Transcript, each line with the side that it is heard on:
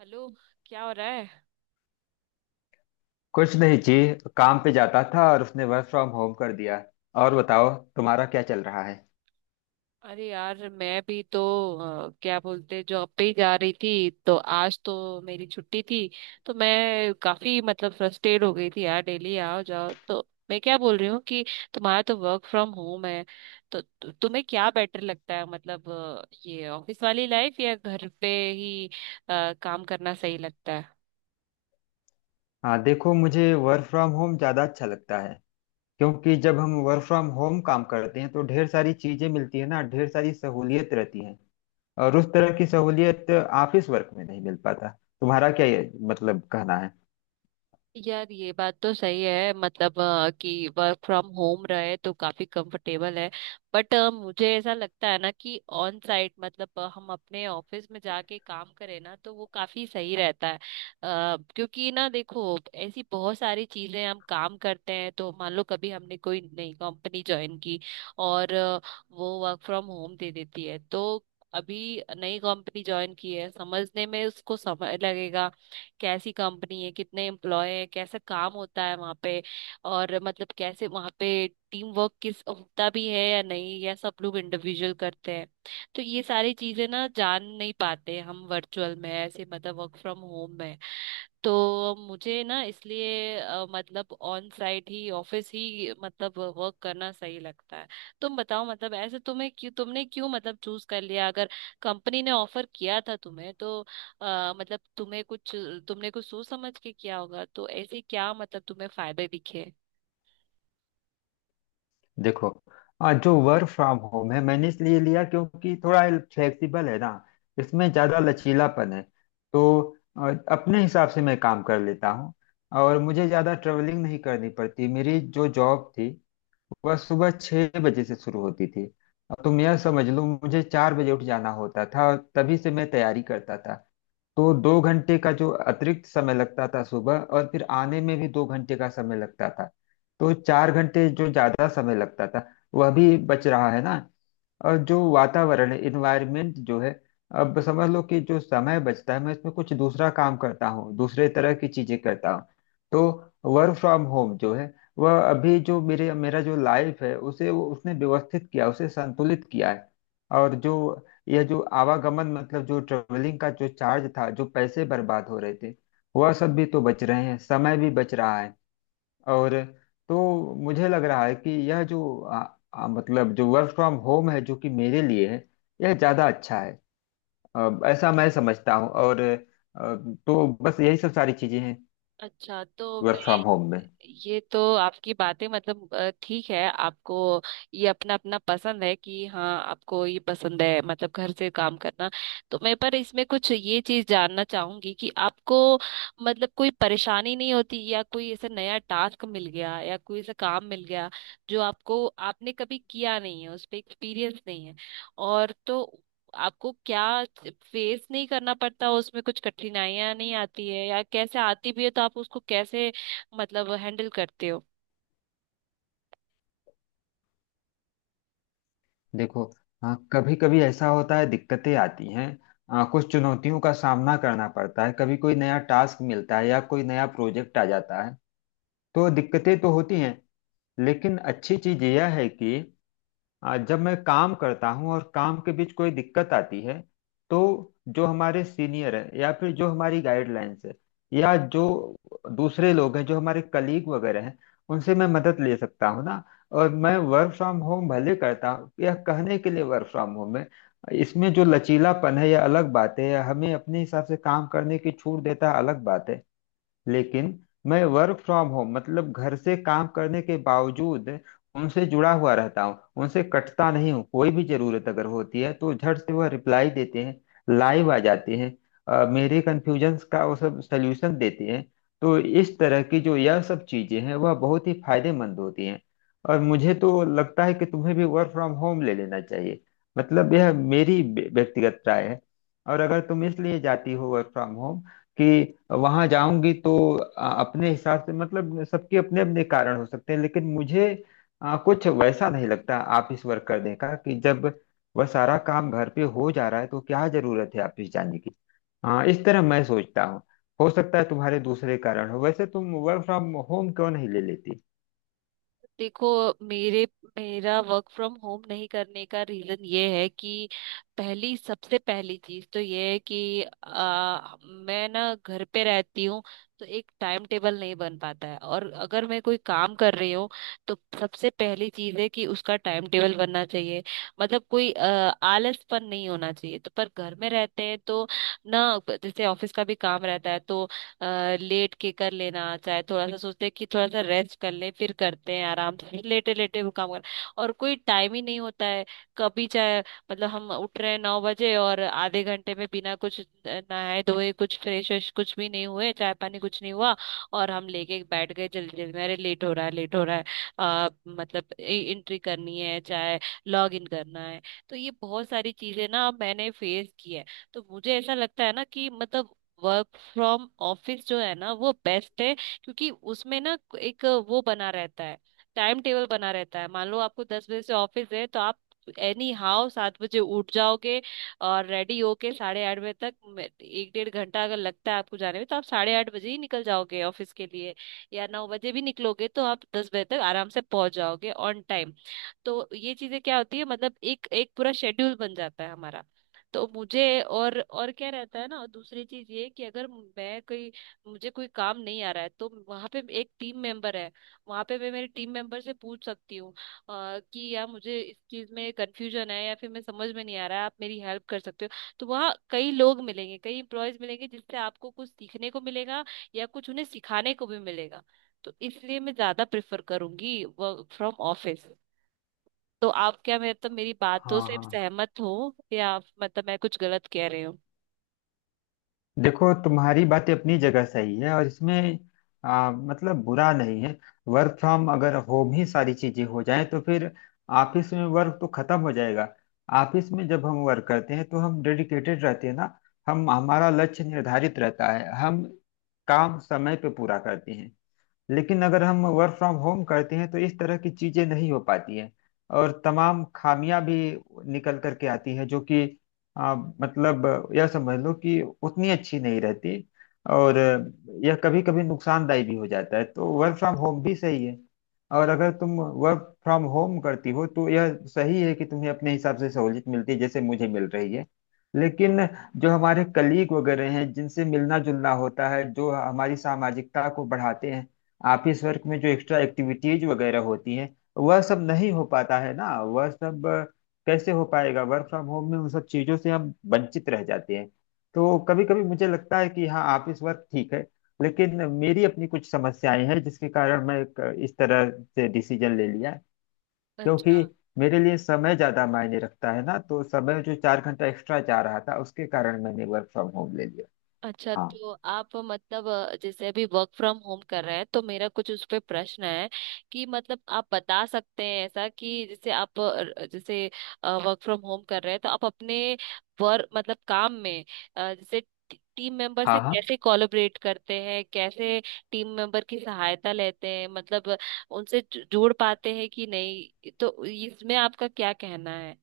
right: Hello. क्या हो रहा है?
left: कुछ नहीं जी। काम पे जाता था और उसने वर्क फ्रॉम होम कर दिया। और बताओ, तुम्हारा क्या चल रहा है?
right: अरे यार, मैं भी तो क्या बोलते, जॉब पे ही जा रही थी, तो आज तो मेरी छुट्टी थी। तो मैं काफी मतलब फ्रस्ट्रेट हो गई थी यार, डेली आओ जाओ। तो मैं क्या बोल रही हूँ कि तुम्हारा तो वर्क फ्रॉम होम है, तो तुम्हें क्या बेटर लगता है? मतलब ये ऑफिस वाली लाइफ या घर पे ही काम करना सही लगता है?
left: हाँ देखो, मुझे वर्क फ्रॉम होम ज़्यादा अच्छा लगता है, क्योंकि जब हम वर्क फ्रॉम होम काम करते हैं तो ढेर सारी चीज़ें मिलती है ना, ढेर सारी सहूलियत रहती है। और उस तरह की सहूलियत ऑफिस वर्क में नहीं मिल पाता। तुम्हारा क्या ये मतलब कहना है?
right: यार, ये बात तो सही है, मतलब कि वर्क फ्रॉम होम रहे तो काफी कंफर्टेबल है। बट मुझे ऐसा लगता है ना कि ऑन साइट मतलब हम अपने ऑफिस में जाके काम करें ना, तो वो काफी सही रहता है। क्योंकि ना देखो, ऐसी बहुत सारी चीजें हम काम करते हैं, तो मान लो कभी हमने कोई नई कंपनी ज्वाइन की और वो वर्क फ्रॉम होम दे देती है, तो अभी नई कंपनी ज्वाइन की है, समझने में उसको समय लगेगा। कैसी कंपनी है, कितने एम्प्लॉय है, कैसा काम होता है वहाँ पे, और मतलब कैसे वहाँ पे टीम वर्क किस होता भी है या नहीं, या सब लोग इंडिविजुअल करते हैं। तो ये सारी चीजें ना जान नहीं पाते हम वर्चुअल में, ऐसे मतलब वर्क फ्रॉम होम में। तो मुझे ना इसलिए मतलब ऑन साइट ही, ऑफिस ही मतलब वर्क करना सही लगता है। तुम बताओ, मतलब ऐसे तुम्हें क्यों, तुमने क्यों मतलब चूज कर लिया? अगर कंपनी ने ऑफर किया था तुम्हें, तो मतलब तुम्हें कुछ, तुमने कुछ सोच समझ के किया होगा, तो ऐसे क्या मतलब तुम्हें फायदे दिखे?
left: देखो, जो वर्क फ्रॉम होम है मैंने इसलिए लिया क्योंकि थोड़ा फ्लेक्सिबल है ना, इसमें ज़्यादा लचीलापन है। तो अपने हिसाब से मैं काम कर लेता हूँ। और मुझे ज़्यादा ट्रेवलिंग नहीं करनी पड़ती। मेरी जो जॉब थी वह सुबह 6 बजे से शुरू होती थी। अब तुम यह समझ लो, मुझे 4 बजे उठ जाना होता था और तभी से मैं तैयारी करता था। तो 2 घंटे का जो अतिरिक्त समय लगता था सुबह, और फिर आने में भी 2 घंटे का समय लगता था। तो 4 घंटे जो ज्यादा समय लगता था वह भी बच रहा है ना। और जो वातावरण है, इन्वायरमेंट जो है, अब समझ लो कि जो समय बचता है मैं इसमें कुछ दूसरा काम करता हूँ, दूसरे तरह की चीजें करता हूँ। तो वर्क फ्रॉम होम जो है वह अभी जो मेरे मेरा जो लाइफ है उसे वो उसने व्यवस्थित किया, उसे संतुलित किया है। और जो यह जो आवागमन मतलब जो ट्रेवलिंग का जो चार्ज था, जो पैसे बर्बाद हो रहे थे वह सब भी तो बच रहे हैं, समय भी बच रहा है। और तो मुझे लग रहा है कि यह जो मतलब जो वर्क फ्रॉम होम है जो कि मेरे लिए है, यह ज़्यादा अच्छा है। ऐसा मैं समझता हूँ, और तो बस यही सब सारी चीज़ें हैं
right: अच्छा, तो
left: वर्क फ्रॉम
right: मैं,
left: होम में।
right: ये तो आपकी बातें, मतलब ठीक है, आपको ये अपना अपना पसंद है कि हाँ आपको ये पसंद है मतलब घर से काम करना। तो मैं पर इसमें कुछ ये चीज जानना चाहूंगी कि आपको मतलब कोई परेशानी नहीं होती, या कोई ऐसा नया टास्क मिल गया या कोई ऐसा काम मिल गया जो आपको, आपने कभी किया नहीं है, उस पर एक्सपीरियंस नहीं है, और तो आपको क्या फेस नहीं करना पड़ता? उसमें कुछ कठिनाइयां नहीं आती है, या कैसे, आती भी है तो आप उसको कैसे मतलब हैंडल करते हो?
left: देखो, हाँ कभी कभी ऐसा होता है, दिक्कतें आती हैं। कुछ चुनौतियों का सामना करना पड़ता है, कभी कोई नया टास्क मिलता है या कोई नया प्रोजेक्ट आ जाता है तो दिक्कतें तो होती हैं। लेकिन अच्छी चीज़ यह है कि जब मैं काम करता हूँ और काम के बीच कोई दिक्कत आती है, तो जो हमारे सीनियर है या फिर जो हमारी गाइडलाइंस है, या जो दूसरे लोग हैं जो हमारे कलीग वगैरह हैं, उनसे मैं मदद ले सकता हूँ ना। और मैं वर्क फ्रॉम होम भले करता हूँ, या कहने के लिए वर्क फ्रॉम होम है, इसमें जो लचीलापन है यह अलग बात है, या हमें अपने हिसाब से काम करने की छूट देता है अलग बात है। लेकिन मैं वर्क फ्रॉम होम मतलब घर से काम करने के बावजूद उनसे जुड़ा हुआ रहता हूँ, उनसे कटता नहीं हूँ। कोई भी जरूरत अगर होती है तो झट से वह रिप्लाई देते हैं, लाइव आ जाते हैं। मेरे कन्फ्यूजन्स का वो सब सल्यूशन देते हैं। तो इस तरह की जो यह सब चीजें हैं वह बहुत ही फायदेमंद होती हैं। और मुझे तो लगता है कि तुम्हें भी वर्क फ्रॉम होम ले लेना चाहिए। मतलब यह मेरी व्यक्तिगत राय है। और अगर तुम इसलिए जाती हो वर्क फ्रॉम होम कि वहां जाऊंगी तो अपने हिसाब से मतलब सबके अपने अपने कारण हो सकते हैं। लेकिन मुझे कुछ वैसा नहीं लगता ऑफिस वर्क करने का, कि जब वह सारा काम घर पे हो जा रहा है तो क्या जरूरत है ऑफिस जाने की। हाँ इस तरह मैं सोचता हूँ। हो सकता है तुम्हारे दूसरे कारण हो, वैसे तुम वर्क फ्रॉम होम क्यों नहीं ले लेती?
right: देखो, मेरे, मेरा वर्क फ्रॉम होम नहीं करने का रीजन ये है कि पहली, सबसे पहली चीज तो ये है कि मैं ना घर पे रहती हूँ, तो एक टाइम टेबल नहीं बन पाता है। और अगर मैं कोई काम कर रही हूँ तो सबसे पहली चीज है कि उसका टाइम टेबल बनना चाहिए, मतलब कोई आलसपन नहीं होना चाहिए। तो पर घर में रहते हैं तो ना, जैसे ऑफिस का भी काम रहता है तो अ, लेट के कर लेना, चाहे थोड़ा सा सोचते हैं कि थोड़ा सा रेस्ट कर लें फिर करते हैं, आराम से लेटे लेटे वो काम कर, और कोई टाइम ही नहीं होता है। कभी चाहे मतलब हम उठ रहे हैं 9 बजे, और आधे घंटे में बिना कुछ नहाए धोए, कुछ फ्रेश व्रेश कुछ भी नहीं हुए, चाय पानी कुछ नहीं हुआ, और हम लेके बैठ गए जल्दी जल्दी में, अरे लेट हो रहा है, लेट हो रहा है, मतलब एंट्री करनी है, चाहे लॉग इन करना है। तो ये बहुत सारी चीजें ना मैंने फेस की है। तो मुझे ऐसा लगता है ना कि मतलब वर्क फ्रॉम ऑफिस जो है ना, वो बेस्ट है। क्योंकि उसमें ना एक वो बना रहता है, टाइम टेबल बना रहता है। मान लो आपको 10 बजे से ऑफिस है, तो आप एनी हाउ 7 बजे उठ जाओगे, और रेडी होके 8:30 बजे तक एक डेढ़ घंटा अगर लगता है आपको जाने में, तो आप 8:30 बजे ही निकल जाओगे ऑफिस के लिए, या 9 बजे भी निकलोगे तो आप 10 बजे तक आराम से पहुंच जाओगे ऑन टाइम। तो ये चीजें क्या होती है, मतलब एक, एक पूरा शेड्यूल बन जाता है हमारा। तो मुझे, और क्या रहता है ना, और दूसरी चीज ये कि अगर मैं कोई, मुझे कोई काम नहीं आ रहा है, तो वहां पे एक टीम मेंबर है, वहां पे मैं मेरे टीम मेंबर से पूछ सकती हूँ कि यार, मुझे इस चीज में कंफ्यूजन है, या फिर मैं समझ में नहीं आ रहा है, आप मेरी हेल्प कर सकते हो। तो वहाँ कई लोग मिलेंगे, कई एम्प्लॉयज मिलेंगे, जिससे आपको कुछ सीखने को मिलेगा या कुछ उन्हें सिखाने को भी मिलेगा। तो इसलिए मैं ज्यादा प्रेफर करूंगी वर्क फ्रॉम ऑफिस। तो आप क्या, मतलब मेरी बातों
left: हाँ
right: से
left: हाँ,
right: सहमत हो, या मतलब मैं कुछ गलत कह रही हूँ?
left: देखो तुम्हारी बातें अपनी जगह सही है और इसमें मतलब बुरा नहीं है। वर्क फ्रॉम अगर होम ही सारी चीजें हो जाएं तो फिर ऑफिस में वर्क तो खत्म हो जाएगा। ऑफिस में जब हम वर्क करते हैं तो हम डेडिकेटेड रहते हैं ना, हम हमारा लक्ष्य निर्धारित रहता है, हम काम समय पे पूरा करते हैं। लेकिन अगर हम वर्क फ्रॉम होम करते हैं तो इस तरह की चीजें नहीं हो पाती हैं, और तमाम खामियां भी निकल करके आती हैं, जो कि मतलब यह समझ लो कि उतनी अच्छी नहीं रहती। और यह कभी कभी नुकसानदायी भी हो जाता है। तो वर्क फ्रॉम होम भी सही है। और अगर तुम वर्क फ्रॉम होम करती हो तो यह सही है कि तुम्हें अपने हिसाब से सहूलियत मिलती है, जैसे मुझे मिल रही है। लेकिन जो हमारे कलीग वगैरह हैं जिनसे मिलना जुलना होता है, जो हमारी सामाजिकता को बढ़ाते हैं, ऑफिस वर्क में जो एक्स्ट्रा एक्टिविटीज वगैरह होती है, वह सब नहीं हो पाता है ना। वह सब कैसे हो पाएगा वर्क फ्रॉम होम में? उन सब चीजों से हम वंचित रह जाते हैं। तो कभी कभी मुझे लगता है कि हाँ ऑफिस वर्क ठीक है। लेकिन मेरी अपनी कुछ समस्याएं हैं, जिसके कारण मैं एक इस तरह से डिसीजन ले लिया। क्योंकि
right: अच्छा।
left: मेरे लिए समय ज्यादा मायने रखता है ना। तो समय जो 4 घंटा एक्स्ट्रा जा रहा था उसके कारण मैंने वर्क फ्रॉम होम ले लिया।
right: अच्छा,
left: हाँ
right: तो आप मतलब जैसे अभी वर्क फ्रॉम होम कर रहे हैं, तो मेरा कुछ उस पे प्रश्न है कि मतलब आप बता सकते हैं ऐसा कि जैसे आप जैसे वर्क फ्रॉम होम कर रहे हैं, तो आप अपने वर्क मतलब काम में जैसे टीम मेंबर
left: हाँ।
right: से
left: हाँ
right: कैसे कोलैबोरेट करते हैं, कैसे टीम मेंबर की सहायता लेते हैं, मतलब उनसे जुड़ पाते हैं कि नहीं, तो इसमें आपका क्या कहना है?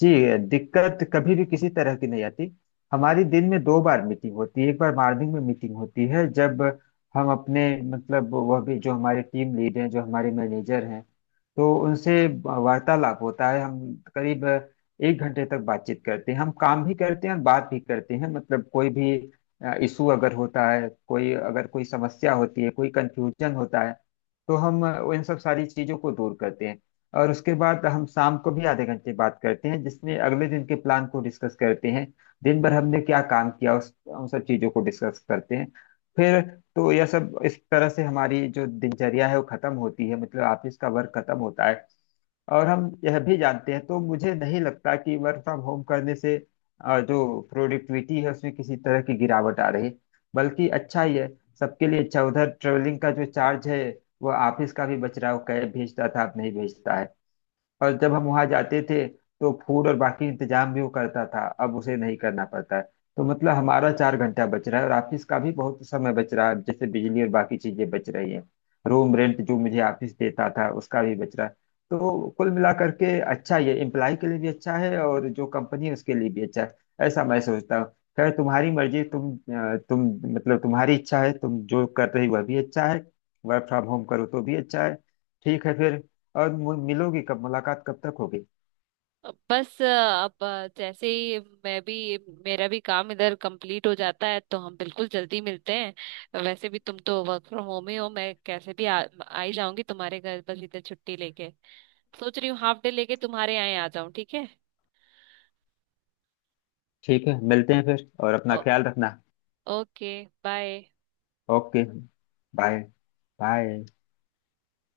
left: जी, दिक्कत कभी भी किसी तरह की नहीं आती। हमारी दिन में 2 बार मीटिंग होती है। एक बार मॉर्निंग में मीटिंग होती है जब हम अपने मतलब वह भी जो हमारे टीम लीड हैं, जो हमारे मैनेजर हैं, तो उनसे वार्तालाप होता है। हम करीब 1 घंटे तक बातचीत करते हैं, हम काम भी करते हैं और बात भी करते हैं। मतलब कोई भी इशू अगर होता है, कोई अगर कोई समस्या होती है, कोई कंफ्यूजन होता है, तो हम इन सब सारी चीजों को दूर करते हैं। और उसके बाद हम शाम को भी आधे घंटे बात करते हैं, जिसमें अगले दिन के प्लान को डिस्कस करते हैं, दिन भर हमने क्या काम किया उस उन सब चीज़ों को डिस्कस करते हैं फिर। तो यह सब इस तरह से हमारी जो दिनचर्या है वो खत्म होती है, मतलब ऑफिस का वर्क खत्म होता है। और हम यह भी जानते हैं, तो मुझे नहीं लगता कि वर्क फ्रॉम होम करने से जो प्रोडक्टिविटी है उसमें किसी तरह की गिरावट आ रही। बल्कि अच्छा ही है, सबके लिए अच्छा। उधर ट्रेवलिंग का जो चार्ज है वो ऑफिस का भी बच रहा है। वो कैब भेजता था, अब नहीं भेजता है। और जब हम वहां जाते थे तो फूड और बाकी इंतजाम भी वो करता था, अब उसे नहीं करना पड़ता है। तो मतलब हमारा 4 घंटा बच रहा है, और ऑफिस का भी बहुत समय बच रहा है, जैसे बिजली और बाकी चीजें बच रही है। रूम रेंट जो मुझे ऑफिस देता था उसका भी बच रहा है। तो कुल मिला करके अच्छा ही है, एम्प्लॉय के लिए भी अच्छा है और जो कंपनी है उसके लिए भी अच्छा है। ऐसा मैं सोचता हूँ। खैर, तुम्हारी मर्जी। तुम मतलब तुम्हारी इच्छा है, तुम जो कर रही वह भी अच्छा है। वर्क फ्रॉम होम करो तो भी अच्छा है। ठीक है फिर। और मिलोगी कब? मुलाकात कब तक होगी?
right: बस अब, जैसे ही मैं भी, मेरा भी काम इधर कंप्लीट हो जाता है, तो हम बिल्कुल जल्दी मिलते हैं। वैसे भी तुम तो वर्क फ्रॉम होम ही हो, मैं कैसे भी आ ही जाऊंगी तुम्हारे घर, बस इधर छुट्टी लेके सोच रही हूँ हाफ डे लेके तुम्हारे यहाँ आ जाऊं। ठीक है?
left: ठीक है मिलते हैं फिर। और अपना
right: ओ,
left: ख्याल रखना।
right: Okay, bye.
left: Okay, bye. Bye.